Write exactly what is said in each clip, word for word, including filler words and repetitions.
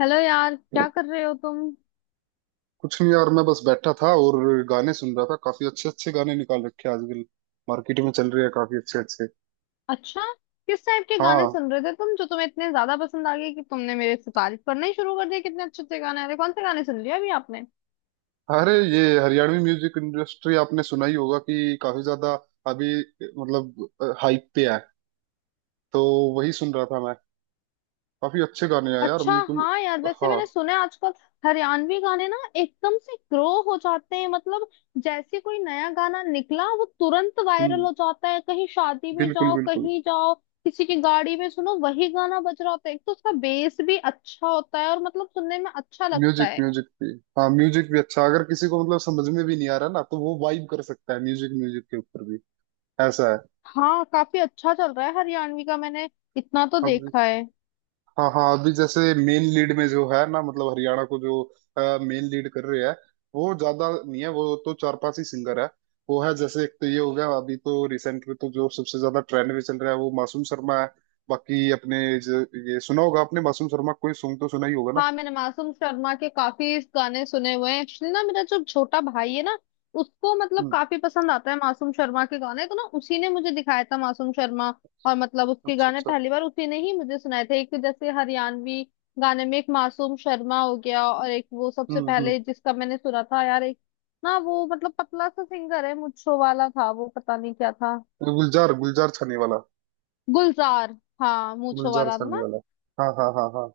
Hello यार, क्या कर रहे हो तुम। कुछ नहीं यार, मैं बस बैठा था और गाने सुन रहा था। काफी अच्छे अच्छे गाने निकाल रखे हैं आजकल मार्केट में, चल रहे हैं काफी अच्छे अच्छे। अच्छा, किस टाइप के गाने हाँ, सुन रहे थे तुम जो तुम्हें इतने ज्यादा पसंद आ गए कि तुमने मेरे से तारीफ करना ही शुरू कर दिया? कितने अच्छे अच्छे गाने आ रहे? कौन से गाने सुन लिए अभी आपने? अरे ये हरियाणवी म्यूजिक इंडस्ट्री आपने सुना ही होगा कि काफी ज्यादा अभी मतलब हाइप पे है। तो वही सुन रहा था मैं। काफी अच्छे गाने हैं यार, अच्छा बिल्कुल। हाँ यार, वैसे हाँ। मैंने सुना है आजकल हरियाणवी गाने ना एकदम से ग्रो हो जाते हैं। मतलब, जैसे कोई नया गाना निकला वो तुरंत वायरल हम्म। हो जाता है। कहीं शादी में बिल्कुल जाओ, बिल्कुल। कहीं जाओ, किसी की गाड़ी में सुनो, वही गाना बज रहा होता है। एक तो उसका बेस भी अच्छा होता है, और मतलब सुनने में अच्छा लगता म्यूजिक है। म्यूजिक भी, हाँ म्यूजिक भी अच्छा। अगर किसी को मतलब समझ में भी नहीं आ रहा ना, तो वो वाइब कर सकता है म्यूजिक म्यूजिक के ऊपर भी। ऐसा है। हाँ, काफी अच्छा चल रहा है हरियाणवी का, मैंने इतना तो अब, देखा है। हाँ हाँ, अभी जैसे मेन लीड में जो है ना, मतलब हरियाणा को जो मेन लीड कर रहे हैं, वो ज्यादा नहीं है। वो तो चार पांच ही सिंगर है। वो है जैसे, एक तो ये हो गया, अभी तो रिसेंट में तो जो सबसे ज्यादा ट्रेंड में चल रहा है वो मासूम शर्मा है। बाकी अपने ज- ये सुना होगा आपने, मासूम शर्मा कोई सॉन्ग तो सुना ही होगा ना। हाँ, मैंने मासूम शर्मा के काफी गाने सुने हुए हैं। एक्चुअली ना, मेरा जो छोटा भाई है ना, उसको मतलब हम्म। काफी पसंद आता है मासूम शर्मा के गाने, तो ना उसी ने मुझे दिखाया था मासूम शर्मा। और मतलब उसके अच्छा गाने अच्छा। पहली बार उसी ने ही मुझे सुनाए थे। एक जैसे हरियाणवी गाने में एक मासूम शर्मा हो गया, और एक वो सबसे हम्म हम्म। पहले जिसका मैंने सुना था यार, एक ना, वो मतलब पतला सा सिंगर है, मूंछों वाला था वो, पता नहीं क्या था। गुलजार, गुलजार छाने वाला। गुलजार, हाँ, मूंछों गुलजार वाला था छाने ना। वाला। हाँ हाँ हाँ हाँ।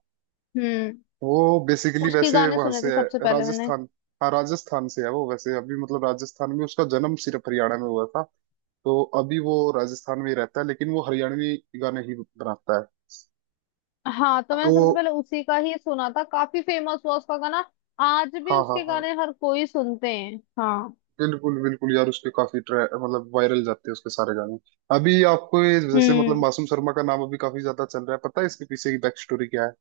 हम्म वो बेसिकली उसके वैसे गाने वहां सुने से थे है, सबसे पहले मैंने। राजस्थान। हाँ, राजस्थान से है वो वैसे। अभी मतलब राजस्थान में उसका जन्म, सिर्फ हरियाणा में हुआ था। तो अभी वो राजस्थान में ही रहता है, लेकिन वो हरियाणवी गाने ही बनाता है। हाँ, तो तो, मैंने सबसे पहले उसी का ही सुना था। काफी फेमस हुआ उसका गाना। आज भी हाँ हाँ उसके हाँ, गाने हर कोई सुनते हैं। हाँ। बिल्कुल बिल्कुल यार, उसके काफी ट्रै मतलब वायरल जाते हैं उसके सारे गाने। अभी आपको ये जैसे मतलब हम्म। मासूम शर्मा का नाम अभी काफी ज्यादा चल रहा है, पता है इसके पीछे की बैक स्टोरी क्या है?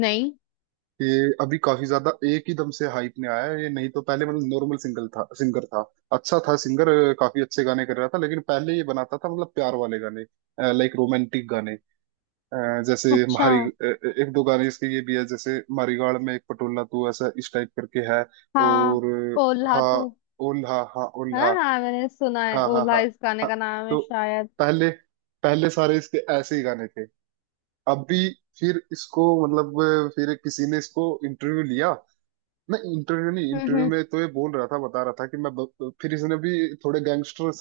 नहीं। ये अभी काफी ज्यादा एक ही दम से हाइप में आया है ये। नहीं तो पहले मतलब नॉर्मल सिंगल था सिंगर था। अच्छा था सिंगर। काफी अच्छे गाने कर रहा था। लेकिन पहले ये बनाता था मतलब प्यार वाले गाने, लाइक रोमांटिक गाने। अ, जैसे अच्छा। म्हारी, अ, एक दो गाने इसके ये भी है जैसे, मारीगाड़ में एक पटोला तू, ऐसा इस टाइप करके है। हाँ, और, ओल्हा हाँ, तू। ओल्हा, हाँ है ओल्हा। ना, हाँ, मैंने सुना है, हाँ हाँ ओल्हा हाँ इस गाने हाँ। का नाम है तो शायद। पहले पहले सारे इसके ऐसे ही गाने थे। अभी, फिर इसको मतलब, फिर किसी ने इसको इंटरव्यू लिया। नहीं, इंटरव्यू नहीं, हम्म हम्म। इंटरव्यू में तो ये बोल रहा था, बता रहा था कि मैं ब- फिर इसने भी थोड़े गैंगस्टर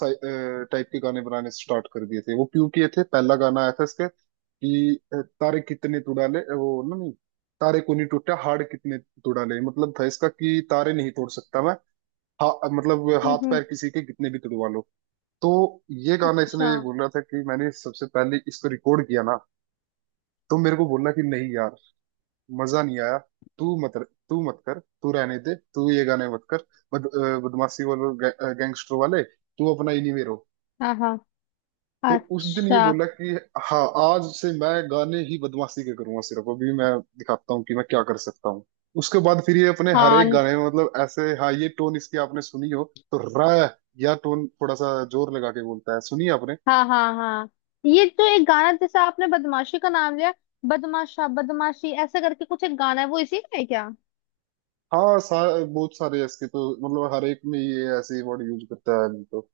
टाइप के गाने बनाने स्टार्ट कर दिए थे। वो क्यों किए थे? पहला गाना आया था इसका कि अ, तारे कितने तुड़ाले, वो ना, नहीं तारे को नहीं, टूटा हाड़ कितने तुड़ाले। मतलब था इसका कि तारे नहीं तोड़ सकता मैं, हा, मतलब हम्म हाथ हम्म। पैर किसी के कितने भी तुड़वा लो। तो ये गाना, इसने अच्छा। बोल रहा था कि मैंने सबसे पहले इसको रिकॉर्ड किया ना, तो मेरे को बोला कि नहीं यार, मजा नहीं आया। तू मत तू मत कर, तू रहने दे, तू ये गाने मत कर। बद, अ, बदमाशी वाले, गैंगस्टर वाले, तू अपना इन्हीं में रहो। हाँ हाँ। तो उस दिन ये अच्छा। बोला कि हाँ, आज से मैं गाने ही बदमाशी के करूंगा सिर्फ। अभी मैं दिखाता हूँ कि मैं क्या कर सकता हूँ। उसके बाद फिर ये अपने हर हाँ एक न- गाने में मतलब ऐसे, हाँ, ये टोन इसकी आपने सुनी हो तो, र, या टोन थोड़ा सा जोर लगा के बोलता है, सुनिए आपने। हाँ हाँ हाँ। ये तो एक गाना, जैसे आपने बदमाशी का नाम लिया, बदमाशा बदमाशी ऐसा करके कुछ एक गाना है, वो इसी का है क्या? हाँ, सा, बहुत सारे इसके तो मतलब हर एक में ये ऐसे वर्ड यूज करता है। तो,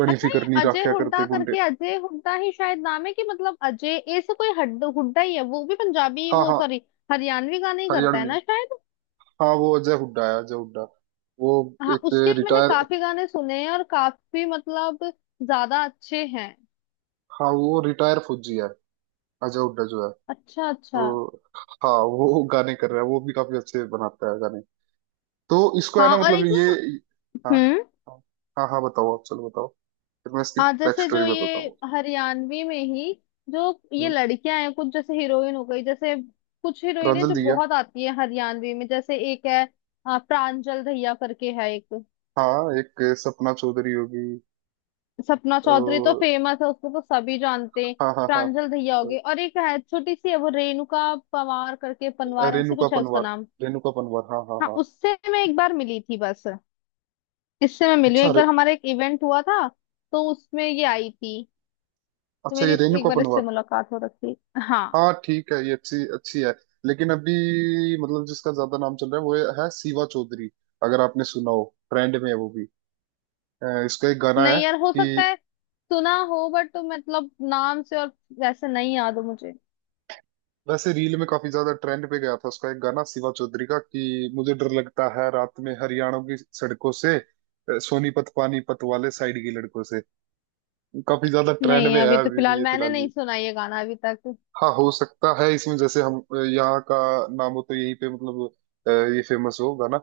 घणी अच्छा, ये फिकर नहीं अजय राख्या करते हुड्डा गुंडे। करके, अजय हुड्डा ही शायद नाम है कि, मतलब अजय ऐसे कोई हड हुड्डा ही है वो भी पंजाबी हाँ वो, हाँ, सॉरी, हरियाणवी गाने ही करता है हरियाणवी, ना शायद। हाँ वो अजय हुड्डा है, अजय हुड्डा। वो हाँ, एक उसके भी मैंने रिटायर, काफी गाने सुने हैं और काफी मतलब ज्यादा अच्छे हैं। हाँ वो रिटायर फौजी है अजय हुड्डा जो है। अच्छा अच्छा। तो, हाँ वो गाने कर रहा है, वो भी काफी अच्छे बनाता है गाने। तो इसको है हाँ, ना और मतलब एक ये, ना। हाँ हम्म। हाँ, हाँ हाँ, बताओ आप, चलो बताओ, फिर मैं इसकी आ बैक जैसे स्टोरी जो बताता ये हूँ। हरियाणवी में ही, जो ये हम्म। लड़कियां हैं, कुछ जैसे हीरोइन हो गई जैसे, कुछ हीरोइनें प्रांजल जो दिया। बहुत आती है हरियाणवी में, जैसे एक है आ, प्रांजल दहिया करके है एक। हाँ, एक सपना चौधरी होगी, सपना चौधरी तो और, फेमस है, उसको तो सभी जानते हैं। हाँ हाँ हाँ। प्रांजल दहिया होगी, और एक है छोटी सी है वो, रेणुका पवार करके, पनवार ऐसे रेणुका कुछ है उसका पनवार, नाम। रेणुका पनवार, हाँ हाँ हाँ, हाँ। उससे मैं एक बार मिली थी बस, इससे मैं मिली हूँ अच्छा एक रे, बार, हमारा एक इवेंट हुआ था, तो उसमें ये आई थी, तो अच्छा मेरी ये इस- एक रेणुका बार इससे पनवार। मुलाकात हो रखी। हाँ। हाँ ठीक है, ये अच्छी अच्छी है। लेकिन अभी मतलब जिसका ज्यादा नाम चल रहा है वो है सीवा चौधरी, अगर आपने सुना हो। ट्रेंड में है वो भी। अ, इसका एक गाना है नहीं यार, हो सकता कि, है सुना हो, बट तो मतलब नाम से और वैसे नहीं याद हो मुझे। वैसे रील में काफी ज्यादा ट्रेंड पे गया था उसका एक गाना, सिवा चौधरी का, कि मुझे डर लगता है रात में हरियाणा की सड़कों से, अ, सोनीपत पानीपत वाले साइड की लड़कों से। काफी ज्यादा ट्रेंड नहीं, में है अभी तो अभी भी फिलहाल ये, मैंने फिलहाल भी। नहीं सुना ये गाना अभी तक। हाँ, हो सकता है इसमें जैसे हम, अ, यहाँ का नाम हो तो यहीं पे मतलब, अ, ये फेमस हो गाना।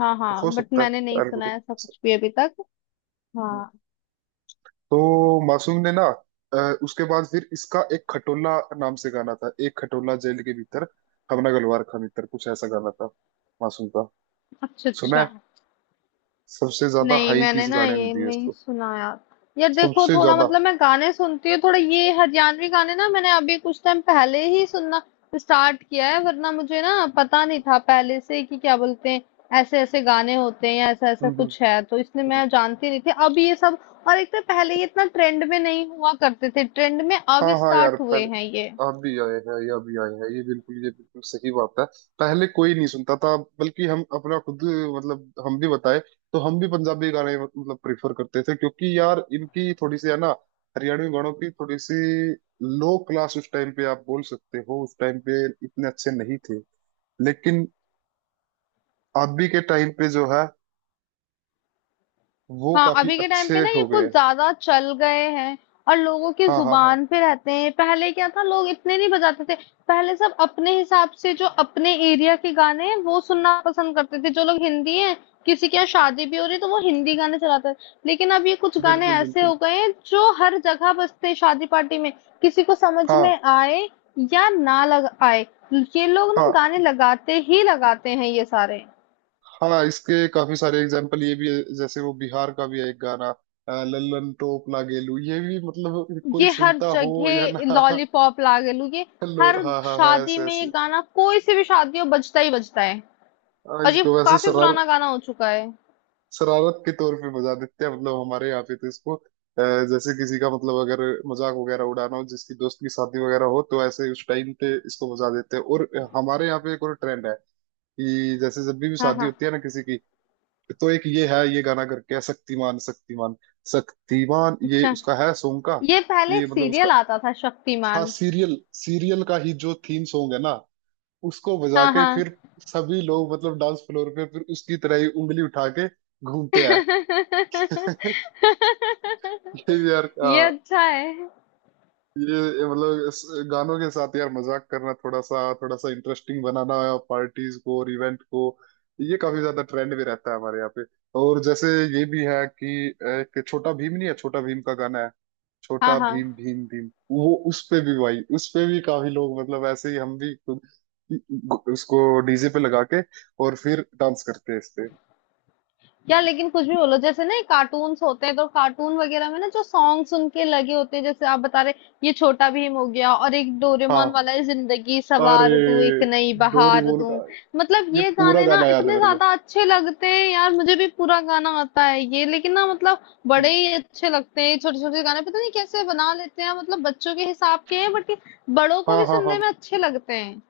हाँ हो हाँ, बट सकता मैंने है नहीं सुना है algorithm ऐसा से। कुछ भी अभी तक। हाँ। तो मासूम ने ना, अ, उसके बाद फिर इसका एक खटोला नाम से गाना था, एक खटोला जेल के भीतर, हमना गलवार खा भीतर, कुछ ऐसा गाना था मासूम का, अच्छा सुना अच्छा। है। सबसे ज्यादा नहीं, हाई मैंने पीस ना गाने ने ये दिए नहीं इसको, सुना यार। यार देखो, सबसे थोड़ा ज्यादा। मतलब मैं गाने सुनती हूँ थोड़ा, ये हरियाणवी गाने ना मैंने अभी कुछ टाइम पहले ही सुनना स्टार्ट किया है। वरना मुझे ना पता नहीं था पहले से कि क्या बोलते हैं, ऐसे ऐसे गाने होते हैं या ऐसा ऐसा हम्म कुछ है, तो इसलिए हम्म। मैं जानती नहीं थी अब ये सब। और एक तो पहले ये इतना ट्रेंड में नहीं हुआ करते थे, ट्रेंड में अब हाँ हाँ यार, स्टार्ट हुए पहले हैं ये। आप भी आए हैं या भी आए हैं ये बिल्कुल ये बिल्कुल सही बात है। पहले कोई नहीं सुनता था, बल्कि हम अपना खुद मतलब, हम भी बताए तो हम भी पंजाबी गाने मतलब प्रेफर करते थे, क्योंकि यार इनकी थोड़ी सी है ना, हरियाणवी गानों की थोड़ी सी लो क्लास उस टाइम पे, आप बोल सकते हो, उस टाइम पे इतने अच्छे नहीं थे। लेकिन अभी के टाइम पे जो है वो हाँ, काफी अभी के टाइम पे अच्छे ना ये हो गए कुछ हैं। ज्यादा चल गए हैं और लोगों की हाँ हाँ हाँ, जुबान पे रहते हैं। पहले क्या था, लोग इतने नहीं बजाते थे। पहले सब अपने हिसाब से जो अपने एरिया के गाने हैं वो सुनना पसंद करते थे। जो लोग हिंदी हैं, किसी के यहाँ शादी भी हो रही है, तो वो हिंदी गाने चलाते हैं। लेकिन अब ये कुछ गाने बिल्कुल ऐसे बिल्कुल, हो गए हैं जो हर जगह बजते हैं शादी पार्टी में। किसी को समझ में हाँ आए या ना लग आए, ये लोग ना हाँ गाने लगाते ही लगाते हैं ये सारे। हाँ, हाँ, इसके काफी सारे एग्जाम्पल ये भी है, जैसे वो बिहार का भी है एक गाना, अ, लल्लन टोप लागेलू, ये भी मतलब, कोई ये हर सुनता हो या जगह ना। लॉलीपॉप लागे लू, ये लो, हर हाँ हाँ हाँ, शादी ऐसे में ये ऐसे। गाना, कोई से भी शादी हो, बजता ही बजता है। हाँ, और ये इसको वैसे काफी शरारत पुराना गाना हो चुका है। शरारत के तौर पे बजा देते हैं मतलब हमारे यहाँ पे तो इसको, अ, जैसे किसी का मतलब, अगर मजाक वगैरह उड़ाना हो, जिसकी दोस्त की शादी वगैरह हो, तो ऐसे उस टाइम पे इसको बजा देते हैं। और हमारे यहाँ पे एक और ट्रेंड है कि जैसे जब भी भी हाँ शादी हाँ। होती है ना किसी की, तो एक ये है, ये गाना करके है शक्तिमान शक्तिमान, शक्तिमान, ये अच्छा, उसका है सॉन्ग का। ये पहले ये एक मतलब उसका, सीरियल आता था हाँ, शक्तिमान। सीरियल सीरियल का ही जो थीम सॉन्ग है ना उसको बजा हाँ के हाँ। फिर सभी लोग मतलब डांस फ्लोर पे फिर उसकी तरह ही उंगली उठा के घूमते हैं। ये भी यार, ये हाँ। अच्छा है। ये ये मतलब इस गानों के साथ यार मजाक करना, थोड़ा सा थोड़ा सा इंटरेस्टिंग बनाना पार्टीज को और इवेंट को, ये काफी ज्यादा ट्रेंड में रहता है हमारे यहाँ पे। और जैसे ये भी है कि, एक छोटा भीम, नहीं है, छोटा भीम का गाना है, हाँ छोटा हाँ। भीम भीम भीम, वो, उस पे भी भाई उस पे भी काफी लोग मतलब ऐसे ही, हम भी खुद उसको डीजे पे लगा के और फिर डांस करते हैं इस पे। यार लेकिन कुछ भी बोलो, जैसे ना कार्टून्स होते हैं, तो कार्टून वगैरह में ना जो सॉन्ग सुन के लगे होते हैं जैसे आप बता रहे, ये छोटा भीम हो गया और एक हाँ, डोरेमोन वाला है, जिंदगी अरे, सवार दूं एक नई डोरी बहार बोल दूं। का, मतलब ये ये पूरा गाने ना गाना याद है इतने मेरे को। ज्यादा अच्छे लगते हैं यार, मुझे भी पूरा गाना आता है ये, लेकिन ना मतलब बड़े हम्म। ही अच्छे लगते हैं छोटे छोटे गाने। पता नहीं कैसे बना लेते हैं, मतलब बच्चों के हिसाब के हैं बट बड़ों को हाँ भी हाँ हाँ, सुनने में अच्छे लगते हैं।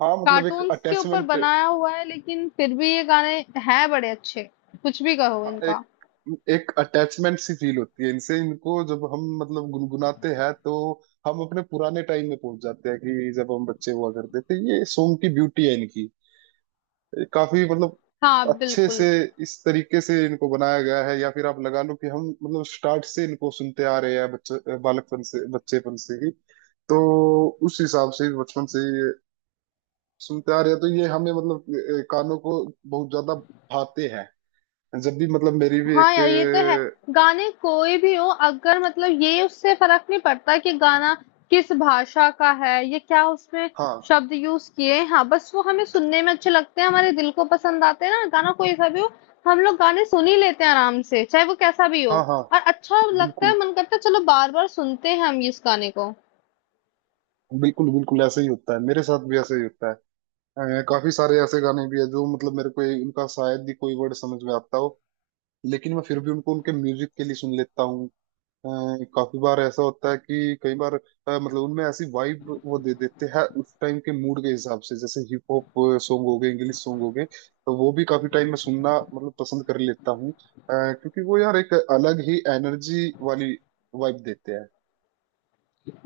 हाँ मतलब एक कार्टून्स के ऊपर अटैचमेंट, बनाया हुआ है लेकिन फिर भी ये गाने हैं बड़े अच्छे, कुछ भी कहो एक इनका। एक अटैचमेंट सी फील होती है इनसे। इनको जब हम मतलब गुनगुनाते हैं तो हम अपने पुराने टाइम में पहुंच जाते हैं, कि जब हम बच्चे हुआ करते थे। ये सॉन्ग की ब्यूटी है इनकी, काफी मतलब हाँ, अच्छे से बिल्कुल। इस तरीके से इनको बनाया गया है। या फिर आप लगा लो कि हम मतलब स्टार्ट से इनको सुनते आ रहे हैं, बच्चे, बालकपन से, बच्चेपन से ही। तो उस हिसाब से बचपन से ये सुनते आ रहे हैं, तो ये हमें मतलब, अ, कानों को बहुत ज्यादा भाते हैं। जब भी मतलब मेरी भी हाँ एक, यार, ये तो है। गाने कोई भी हो, अगर मतलब ये उससे फ़र्क नहीं पड़ता कि गाना किस भाषा का है या क्या उसमें हाँ शब्द यूज़ किए हैं। हाँ, बस वो हमें सुनने में अच्छे लगते हैं, हमारे दिल को पसंद आते हैं ना, गाना कोई सा भी हो, हम लोग गाने सुन ही लेते हैं आराम से, चाहे वो कैसा भी हो, हाँ हाँ, और अच्छा लगता बिल्कुल है, मन करता है चलो बार-बार सुनते हैं हम इस गाने को। बिल्कुल, बिल्कुल ऐसा ही होता है, मेरे साथ भी ऐसा ही होता है। अ, काफी सारे ऐसे गाने भी है जो मतलब मेरे को उनका शायद ही कोई वर्ड समझ में आता हो, लेकिन मैं फिर भी उनको उनके म्यूजिक के लिए सुन लेता हूँ। अ, काफी बार ऐसा होता है कि, कई बार अ, मतलब उनमें ऐसी वाइब वो दे देते हैं उस टाइम के मूड के हिसाब से, जैसे हिप हॉप सॉन्ग हो गए, इंग्लिश सॉन्ग हो गए, तो वो भी काफी टाइम में सुनना मतलब पसंद कर लेता हूँ, अ, क्योंकि वो यार एक अलग ही एनर्जी वाली वाइब देते हैं।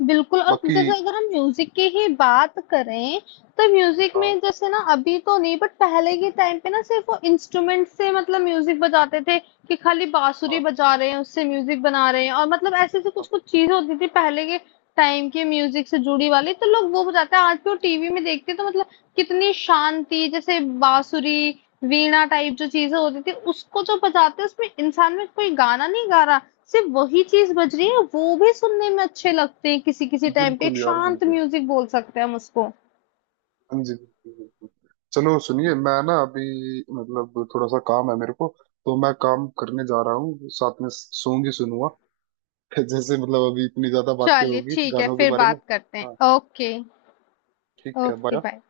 बिल्कुल। और बाकी, जैसे अगर हम म्यूज़िक की ही बात करें, तो म्यूज़िक हाँ में जैसे ना, अभी तो नहीं बट पहले के टाइम पे ना सिर्फ़ वो इंस्ट्रूमेंट से मतलब म्यूज़िक बजाते थे, कि खाली बाँसुरी हाँ बजा रहे हैं, उससे म्यूज़िक बना रहे हैं, और मतलब ऐसी-ऐसी हाँ, कुछ-कुछ चीज़ें होती थी पहले के टाइम की म्यूज़िक से जुड़ी वाली, तो लोग वो बजाते हैं। आज भी वो टीवी में देखते हैं तो मतलब कितनी शांति। जैसे बाँसुरी, वीणा टाइप जो चीज़ें होती थी उसको जो बजाते हैं, उसमें इंसान में कोई गाना नहीं गा रहा, सिर्फ़ वही चीज़ बज रही है, वो भी सुनने में अच्छे लगते हैं किसी-किसी टाइम पे, बिल्कुल एक यार शांत बिल्कुल, म्यूज़िक बोल सकते हैं हम उसको। हाँ जी, बिल्कुल बिल्कुल। चलो, सुनिए, मैं ना अभी मतलब थोड़ा सा काम है मेरे को, तो मैं काम करने जा रहा हूँ, साथ में सॉन्ग ही सुनूंगा। जैसे मतलब अभी इतनी ज्यादा बातें चलिए होगी ठीक है, गानों के फिर बारे में। बात करते हैं। हाँ ओके, ठीक है, ओके बाय। बाय।